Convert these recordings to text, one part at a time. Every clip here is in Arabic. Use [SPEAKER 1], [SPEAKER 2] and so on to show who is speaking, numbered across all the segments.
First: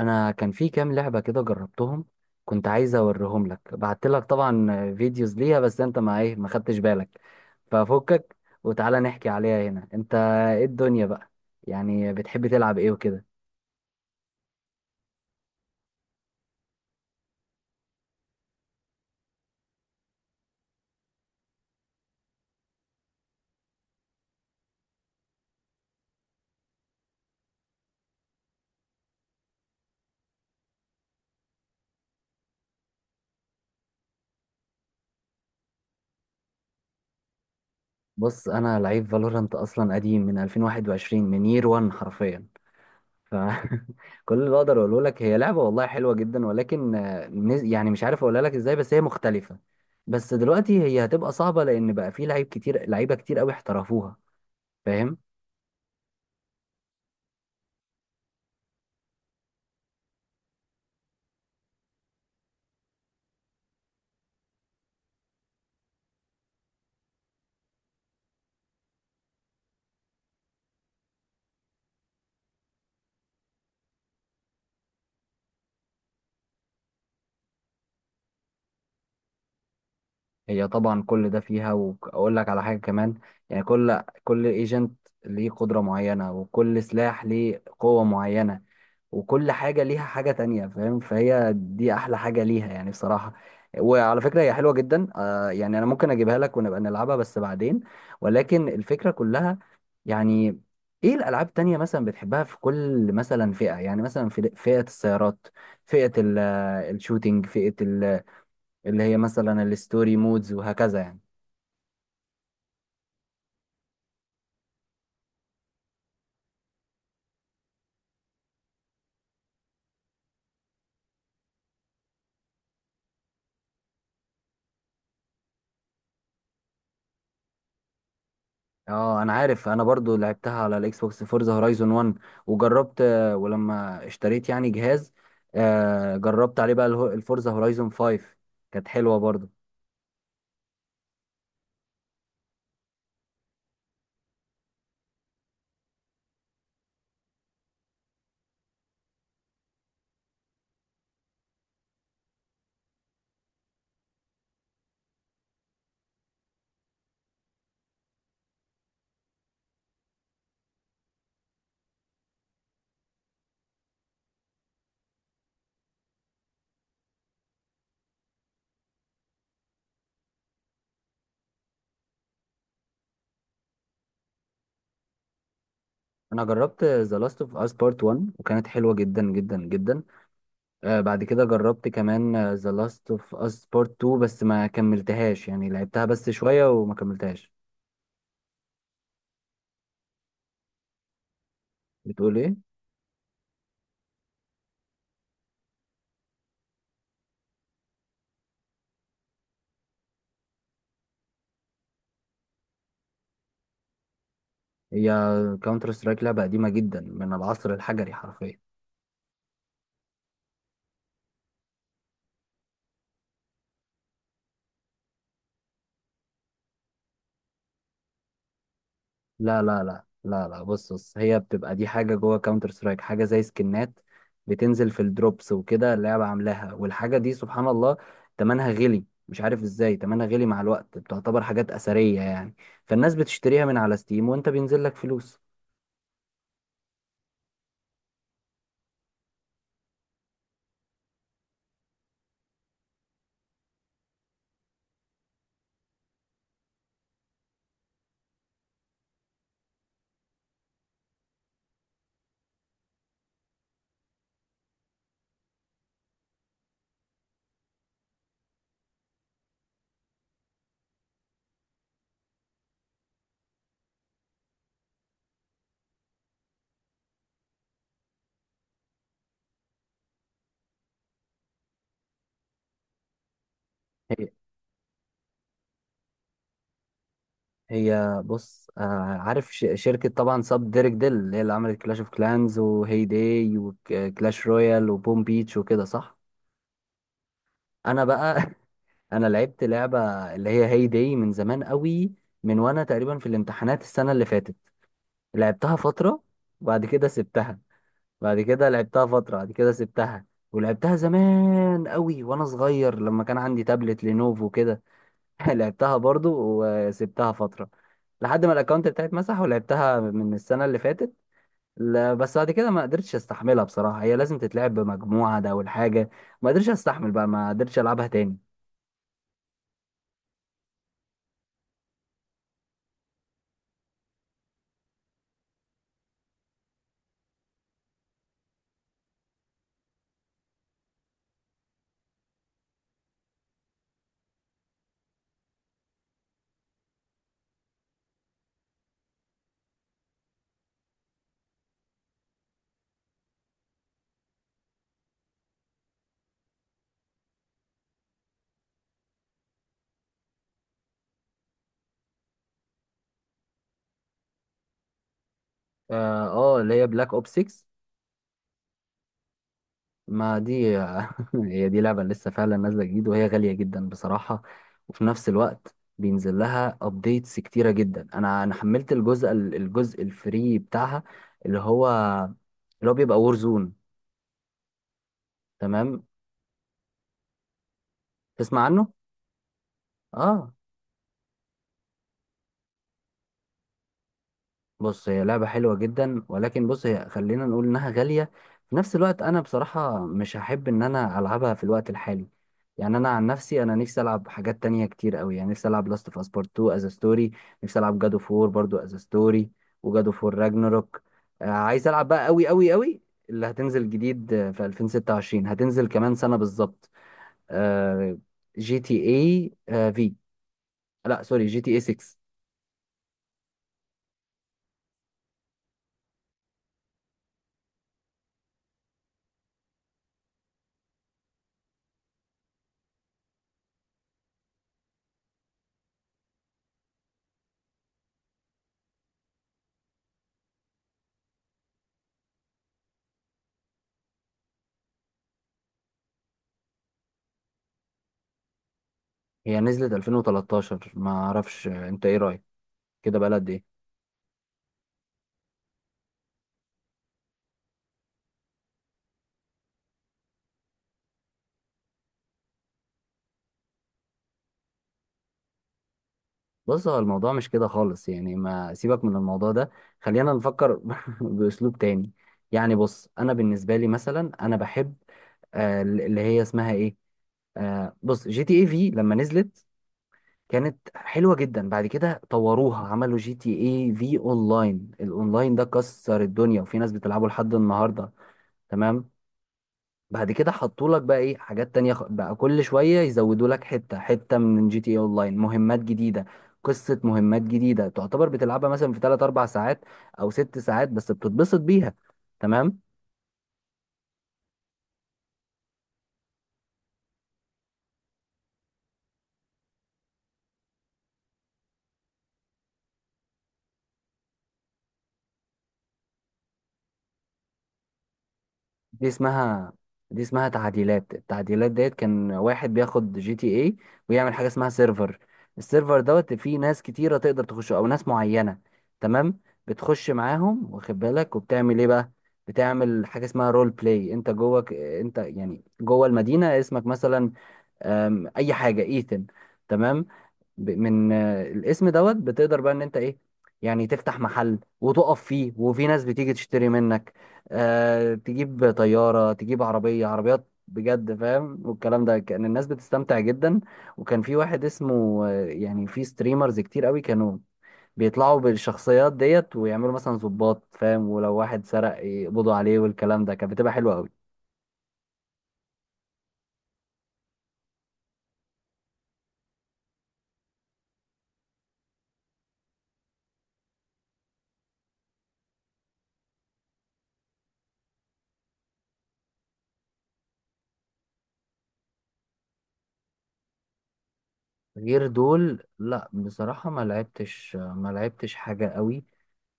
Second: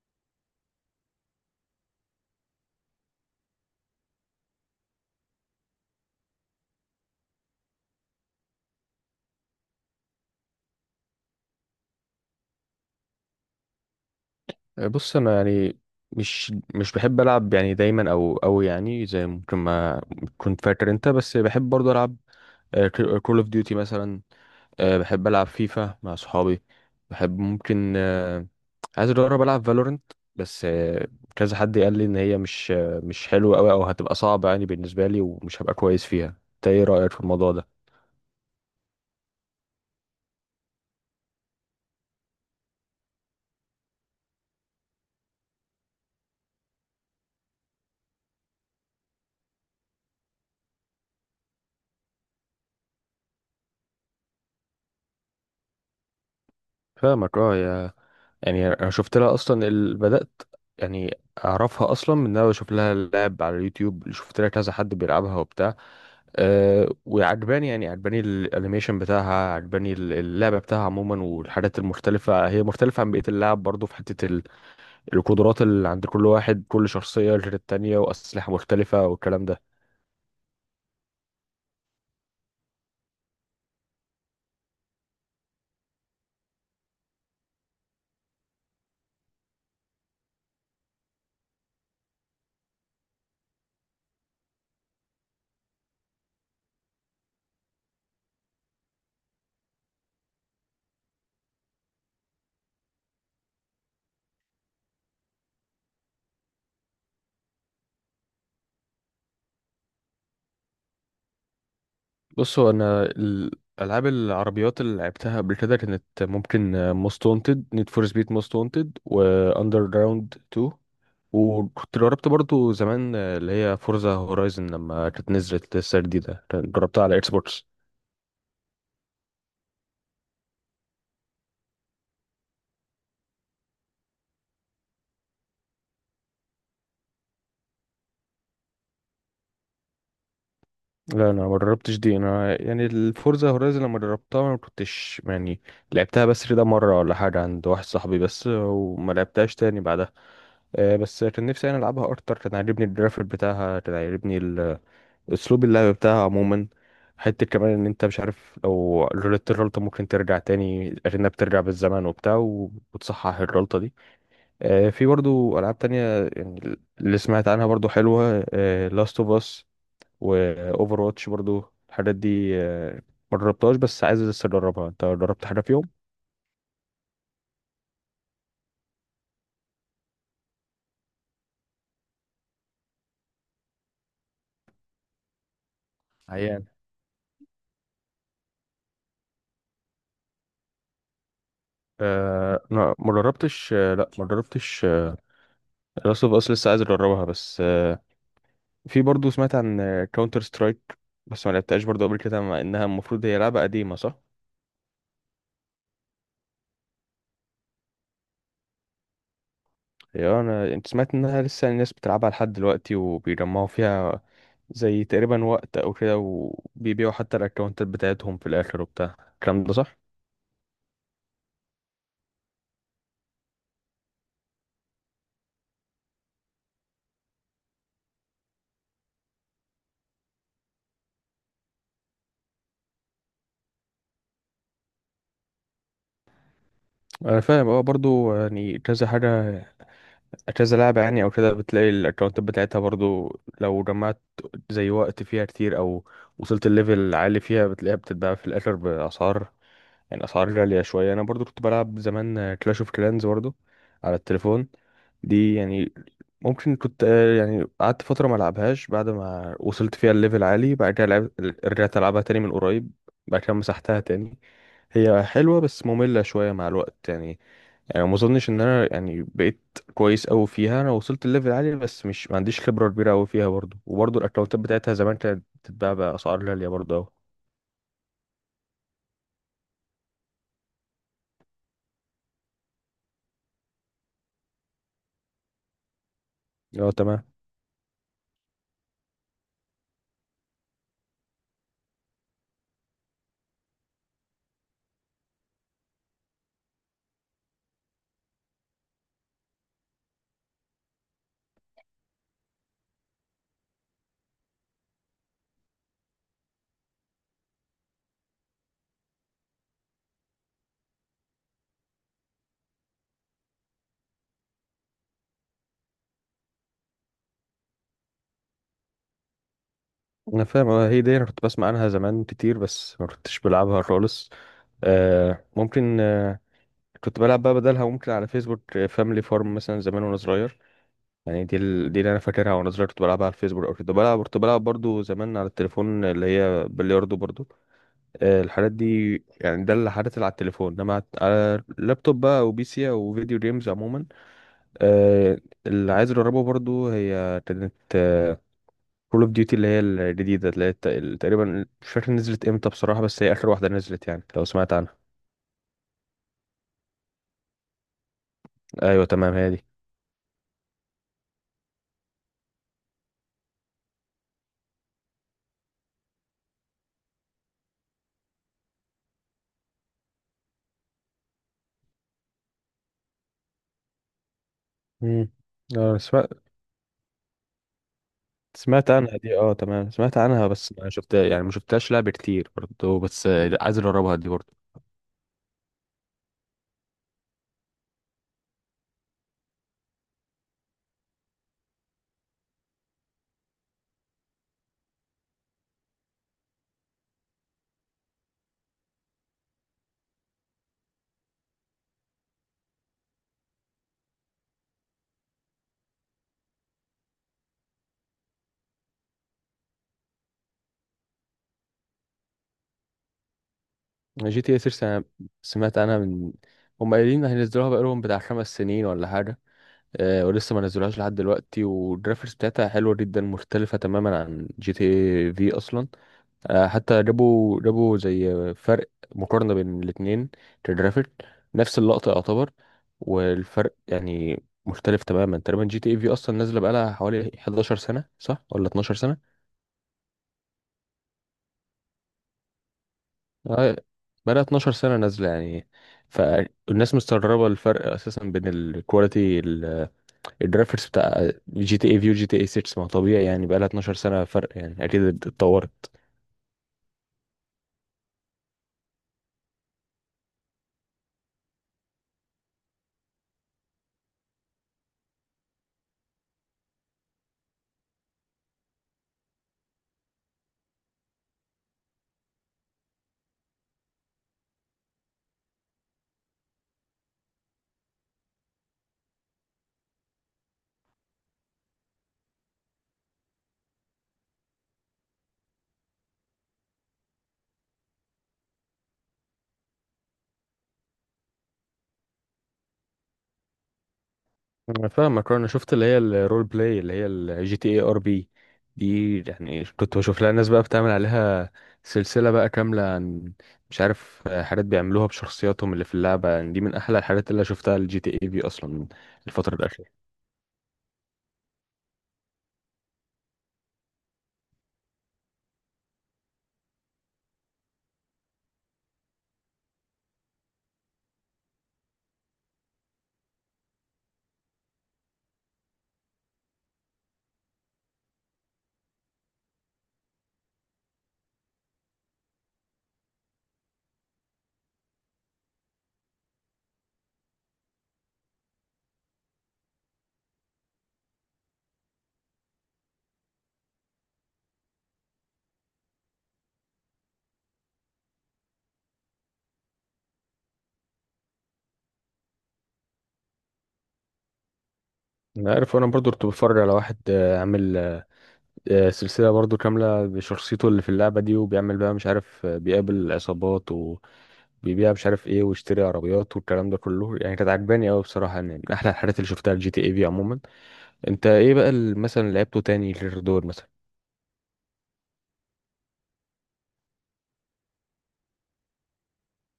[SPEAKER 1] انا كان في كام لعبه كده جربتهم. كنت عايز اوريهم لك، بعت لك طبعا فيديوز ليها، بس انت ما ايه ما خدتش بالك. ففكك وتعالى نحكي عليها هنا. انت ايه الدنيا بقى؟ يعني بتحب تلعب ايه وكده؟
[SPEAKER 2] بص انا يعني مش بحب العب يعني دايما او يعني زي ممكن ما كنت فاكر انت. بس بحب برضه العب كول اوف ديوتي مثلا. بحب العب فيفا مع صحابي. بحب ممكن، عايز اجرب العب فالورنت. بس كذا حد قال لي ان هي مش حلوه قوي او هتبقى صعبه يعني بالنسبه لي، ومش هبقى كويس فيها. انت ايه رايك في الموضوع ده؟
[SPEAKER 1] بص، انا لعيب فالورانت اصلا قديم من 2021، من يير 1 حرفيا. ف كل اللي اقدر اقوله لك، هي لعبه والله حلوه جدا، ولكن يعني مش عارف اقولها لك ازاي، بس هي مختلفه. بس دلوقتي هي هتبقى صعبه، لان بقى في لعيب كتير، لعيبه كتير قوي احترفوها. فاهم؟
[SPEAKER 2] فاهمك اه يعني انا شفت لها اصلا بدات. يعني اعرفها اصلا من ان انا بشوف لها لعب على اليوتيوب، شفت لها كذا حد بيلعبها وبتاع. وعجباني، يعني عجباني الانيميشن بتاعها، عجباني اللعبه بتاعها عموما والحاجات المختلفه. هي مختلفه عن بقيه اللعب برضو، في حته القدرات اللي عند كل واحد، كل شخصيه غير التانيه، واسلحه مختلفه والكلام ده.
[SPEAKER 1] هي طبعا كل ده فيها، واقول لك على حاجه كمان. يعني كل ايجنت ليه قدره معينه، وكل سلاح ليه قوه معينه، وكل حاجه ليها حاجه تانية، فاهم؟ فهي دي احلى حاجه ليها يعني بصراحه. وعلى فكره هي حلوه جدا. يعني انا ممكن اجيبها لك ونبقى نلعبها بس بعدين. ولكن الفكره كلها يعني، ايه الالعاب التانية مثلا بتحبها في كل مثلا فئه؟ يعني مثلا في فئه السيارات، فئه ال- الشوتينج، فئه اللي هي مثلا الستوري مودز، وهكذا يعني.
[SPEAKER 2] بص هو انا الالعاب العربيات اللي لعبتها قبل كده كانت ممكن موست وانتد، نيد فور سبيد موست وانتد، واندر جراوند 2. وكنت جربت برضو زمان اللي هي فورزا هورايزن، لما كانت نزلت لسه جديدة جربتها على اكس بوكس.
[SPEAKER 1] اه، انا عارف، انا برضو لعبتها على الاكس بوكس، فورزا هورايزون 1. وجربت ولما اشتريت يعني جهاز، جربت عليه بقى الفورزا هورايزون 5، كانت حلوة برضو.
[SPEAKER 2] لا، انا ما جربتش دي. انا يعني الفورزا هورايزن لما جربتها ما كنتش يعني لعبتها، بس كده مرة ولا حاجة عند واحد صاحبي بس، وما لعبتهاش تاني بعدها. بس كان نفسي انا العبها اكتر. كان عاجبني الجرافيك بتاعها، كان عاجبني اسلوب اللعب بتاعها عموما. حتة كمان ان انت مش عارف لو غلطت الغلطة، ممكن ترجع تاني اكنك بترجع بالزمن وبتاع وتصحح الغلطة دي. في برضو ألعاب تانية يعني اللي سمعت عنها برضو حلوة: لاست اوف اس، وأوفر واتش برضو. الحاجات دي ما جربتهاش بس عايز لسه أجربها. أنت جربت حاجة فيهم؟
[SPEAKER 1] انا جربت ذا لاست اوف اس بارت 1 وكانت حلوة جدا جدا جدا. بعد كده جربت كمان ذا لاست اوف اس بارت 2، بس ما كملتهاش، يعني لعبتها بس
[SPEAKER 2] عيان.
[SPEAKER 1] شوية وما كملتهاش. بتقول ايه؟
[SPEAKER 2] آه، لا، ما جربتش. آه، لا، ما جربتش. لاست اوف اس لسه عايز اجربها بس في برضو سمعت عن كاونتر سترايك، بس ما لعبتهاش برضو قبل كده مع انها المفروض هي لعبة قديمة، صح؟
[SPEAKER 1] هي كاونتر سترايك لعبة قديمة جدا من العصر الحجري حرفيا.
[SPEAKER 2] هي انا انت سمعت انها لسه الناس بتلعبها لحد دلوقتي وبيجمعوا فيها زي تقريبا وقت او كده، وبيبيعوا حتى الاكونتات بتاعتهم في الاخر وبتاع
[SPEAKER 1] لا
[SPEAKER 2] الكلام ده،
[SPEAKER 1] لا
[SPEAKER 2] صح؟
[SPEAKER 1] لا لا لا، بص، هي بتبقى دي حاجة جوه كاونتر سترايك، حاجة زي سكنات بتنزل في الدروبس وكده، اللعبة عاملاها. والحاجة دي سبحان الله تمنها غلي، مش عارف ازاي تمنها غلي مع الوقت، بتعتبر حاجات أثرية يعني. فالناس بتشتريها من على ستيم وانت بينزل لك فلوس.
[SPEAKER 2] انا فاهم، اه. برضو يعني كذا حاجه، كذا لعبه يعني او كده بتلاقي الاكونتات بتاعتها برضو، لو جمعت زي وقت فيها كتير او وصلت الليفل عالي فيها بتلاقيها بتتباع في الاخر باسعار، يعني الاسعار غاليه شويه. انا برضو كنت بلعب زمان كلاش اوف كلانز برضو على التليفون. دي يعني ممكن كنت، يعني قعدت فتره ما العبهاش بعد ما وصلت فيها الليفل عالي. بعد كده رجعت العبها تاني من قريب. بعد كده مسحتها تاني. هي حلوه بس ممله شويه مع الوقت يعني. يعني ما اظنش ان انا يعني بقيت كويس قوي فيها. انا وصلت الليفل عالي بس مش، ما عنديش خبره كبيره قوي فيها برضو،
[SPEAKER 1] هي
[SPEAKER 2] وبرضو الاكونتات بتاعتها زمان كانت بتتباع باسعار غاليه برضو أوي.
[SPEAKER 1] هي بص، عارف شركة طبعا ساب ديريك ديل اللي هي اللي عملت كلاش اوف كلانز وهي داي وكلاش رويال وبوم بيتش وكده، صح؟
[SPEAKER 2] اه، تمام.
[SPEAKER 1] انا بقى انا لعبت لعبه اللي هي هي داي من زمان قوي، من وانا تقريبا في الامتحانات السنه اللي فاتت. لعبتها فتره وبعد كده سبتها، بعد كده لعبتها فتره بعد كده سبتها. ولعبتها زمان قوي وانا صغير لما كان عندي تابلت لينوفو كده لعبتها برضو، وسبتها فتره لحد ما الاكونت بتاعي اتمسح. ولعبتها من السنه اللي فاتت. لا بس بعد كده ما قدرتش استحملها بصراحه، هي لازم تتلعب بمجموعه، ده اول حاجه. ما قدرتش استحمل بقى، ما قدرتش العبها تاني.
[SPEAKER 2] انا فاهم، هي دي انا كنت بسمع عنها زمان كتير بس ما كنتش بلعبها خالص. ممكن، كنت بلعب بقى بدلها ممكن على فيسبوك فاميلي فارم مثلا زمان وانا صغير. يعني دي اللي انا فاكرها وانا صغير، كنت بلعبها على الفيسبوك او كده. بلعب، كنت بلعب برضو زمان على التليفون اللي هي بلياردو برضو. الحاجات دي. يعني ده اللي حدث على التليفون، انما على اللابتوب بقى او بي سي او فيديو جيمز عموما. آه اللي عايز اجربه برضو هي كانت كول اوف ديوتي اللي هي الجديدة، اللي هي تقريبا مش فاكر نزلت امتى بصراحة، بس هي آخر واحدة نزلت، يعني لو سمعت عنها.
[SPEAKER 1] اه، اللي هي بلاك اوب 6.
[SPEAKER 2] ايوه، تمام، هي دي.
[SPEAKER 1] ما دي هي دي لعبة لسه فعلا نازلة جديد، وهي غالية جدا بصراحة. وفي نفس الوقت بينزل لها ابديتس كتيرة جدا. انا حملت الجزء الفري بتاعها، اللي هو اللي هو بيبقى وور زون.
[SPEAKER 2] امم، اه،
[SPEAKER 1] تمام.
[SPEAKER 2] سمعت.
[SPEAKER 1] تسمع عنه؟
[SPEAKER 2] سمعت عنها دي، اه، تمام. سمعت عنها
[SPEAKER 1] اه،
[SPEAKER 2] بس ما شفتها، يعني ما شفتهاش لعب كتير برضه، بس عايز اجربها دي برضه.
[SPEAKER 1] بص هي لعبة حلوة جدا، ولكن بص هي خلينا نقول إنها غالية. في نفس الوقت أنا بصراحة مش هحب إن أنا ألعبها في الوقت الحالي. يعني أنا عن نفسي، أنا نفسي ألعب حاجات تانية كتير أوي. يعني نفسي ألعب لاست أوف أس بارت 2 أز ستوري، نفسي ألعب جادو فور برضو أز ستوري، وجادو فور راجناروك. عايز ألعب بقى أوي أوي أوي اللي هتنزل جديد في 2026، هتنزل كمان سنة بالظبط. آه، جي تي اي في، لا سوري، جي تي اي 6.
[SPEAKER 2] جي تي اي 6، انا سمعت عنها. من هم قايلين هينزلوها بقالهم بتاع 5 سنين ولا حاجة، ولسه ما نزلوهاش لحد دلوقتي. والجرافيكس بتاعتها حلوة جدا، مختلفة تماما عن جي تي اي في اصلا. حتى جابوا زي فرق، مقارنة بين الاتنين كجرافيك، نفس اللقطة يعتبر. والفرق يعني مختلف تماما تقريبا. جي تي اي في اصلا نازلة بقالها حوالي 11 سنة، صح ولا 12 سنة؟
[SPEAKER 1] هي نزلت 2013، ما أعرفش. أنت إيه رأيك كده بقى قد ايه؟
[SPEAKER 2] آه، بقالها 12 سنة نازلة يعني. فالناس مستغربة الفرق اساسا بين الكواليتي الجرافيكس بتاع جي تي اي في وجي تي اي 6. ما هو طبيعي يعني، بقالها 12 سنة فرق، يعني اكيد اتطورت.
[SPEAKER 1] بص، هو الموضوع مش كده خالص يعني، ما سيبك من الموضوع ده، خلينا نفكر باسلوب تاني. يعني بص انا بالنسبه لي مثلا انا بحب، اللي هي اسمها ايه، بص جي تي اي في لما نزلت كانت حلوه جدا، بعد كده طوروها، عملوا جي تي اي في اونلاين. الاونلاين ده كسر الدنيا وفي ناس بتلعبه لحد النهارده. تمام. بعد كده حطوا لك بقى ايه حاجات تانية، بقى كل شوية يزودوا لك حتة حتة من جي تي اي اونلاين مهمات جديدة، قصة مهمات جديدة تعتبر، بتلعبها مثلا في 3 4 ساعات او 6 ساعات بس بتتبسط بيها. تمام.
[SPEAKER 2] انا فاهمك. انا شفت اللي هي الرول بلاي، اللي هي الجي تي اي ار بي. دي يعني كنت بشوف لها ناس بقى بتعمل عليها سلسلة بقى كاملة، عن مش عارف حاجات بيعملوها بشخصياتهم اللي في اللعبة. يعني دي من احلى الحاجات اللي شفتها الجي تي اي في اصلا
[SPEAKER 1] دي
[SPEAKER 2] الفترة
[SPEAKER 1] اسمها
[SPEAKER 2] الأخيرة.
[SPEAKER 1] دي اسمها تعديلات. التعديلات ديت كان واحد بياخد جي تي اي، ويعمل حاجه اسمها سيرفر. السيرفر دوت فيه ناس كتيره تقدر تخش او ناس معينه. تمام. بتخش معاهم، واخد بالك؟ وبتعمل ايه بقى؟ بتعمل حاجه اسمها رول بلاي، انت جواك انت يعني جوه المدينه، اسمك مثلا اي حاجه، ايثن. تمام. من الاسم دوت بتقدر بقى ان انت ايه، يعني تفتح محل وتقف فيه وفي ناس بتيجي تشتري منك. آه تجيب طيارة، تجيب عربية، عربيات بجد، فاهم؟ والكلام ده، كان الناس بتستمتع جدا. وكان في واحد اسمه، يعني في ستريمرز كتير قوي كانوا بيطلعوا بالشخصيات ديت، ويعملوا مثلا ضباط، فاهم؟ ولو واحد سرق يقبضوا عليه، والكلام ده، كانت بتبقى حلوة قوي.
[SPEAKER 2] انا عارف انا برضو كنت بتفرج على واحد عامل سلسلة برضو كاملة بشخصيته اللي في اللعبة دي، وبيعمل بقى مش عارف، بيقابل عصابات وبيبيع مش عارف ايه، ويشتري عربيات والكلام ده كله. يعني كانت عجباني قوي بصراحة، يعني من احلى الحاجات اللي شفتها الجي تي اي في عموما. انت ايه بقى مثلا لعبته تاني غير دول مثلا؟
[SPEAKER 1] غير دول، لا بصراحة ما لعبتش، ما لعبتش حاجة قوي.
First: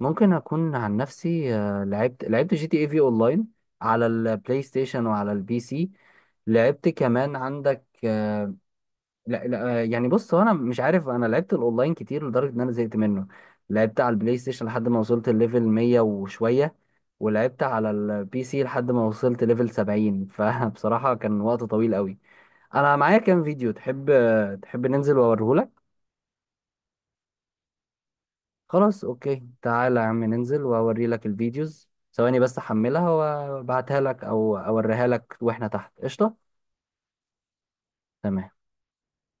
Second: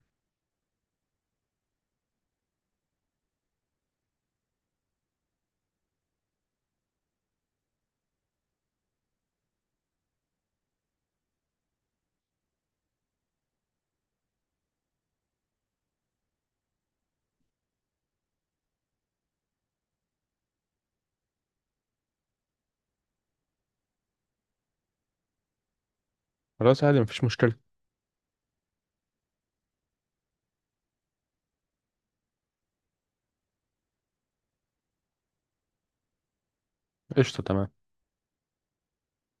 [SPEAKER 1] ممكن اكون عن نفسي لعبت جي تي اي في اونلاين على البلاي ستيشن وعلى البي سي. لعبت كمان عندك، لا لا، يعني بص هو انا مش عارف، انا لعبت الاونلاين كتير لدرجه ان انا زهقت منه. لعبت على البلاي ستيشن لحد ما وصلت الليفل 100 وشويه، ولعبت على البي سي لحد ما وصلت ليفل 70. فبصراحه كان وقت طويل قوي. انا معايا كام فيديو، تحب تحب ننزل واوريهولك؟
[SPEAKER 2] خلاص، عادي، مفيش مشكلة.
[SPEAKER 1] خلاص اوكي، تعالى يا عم ننزل واوري لك الفيديوز، ثواني بس احملها وابعتها لك او اوريها لك واحنا تحت، قشطة.
[SPEAKER 2] قشطة، تمام.
[SPEAKER 1] تمام.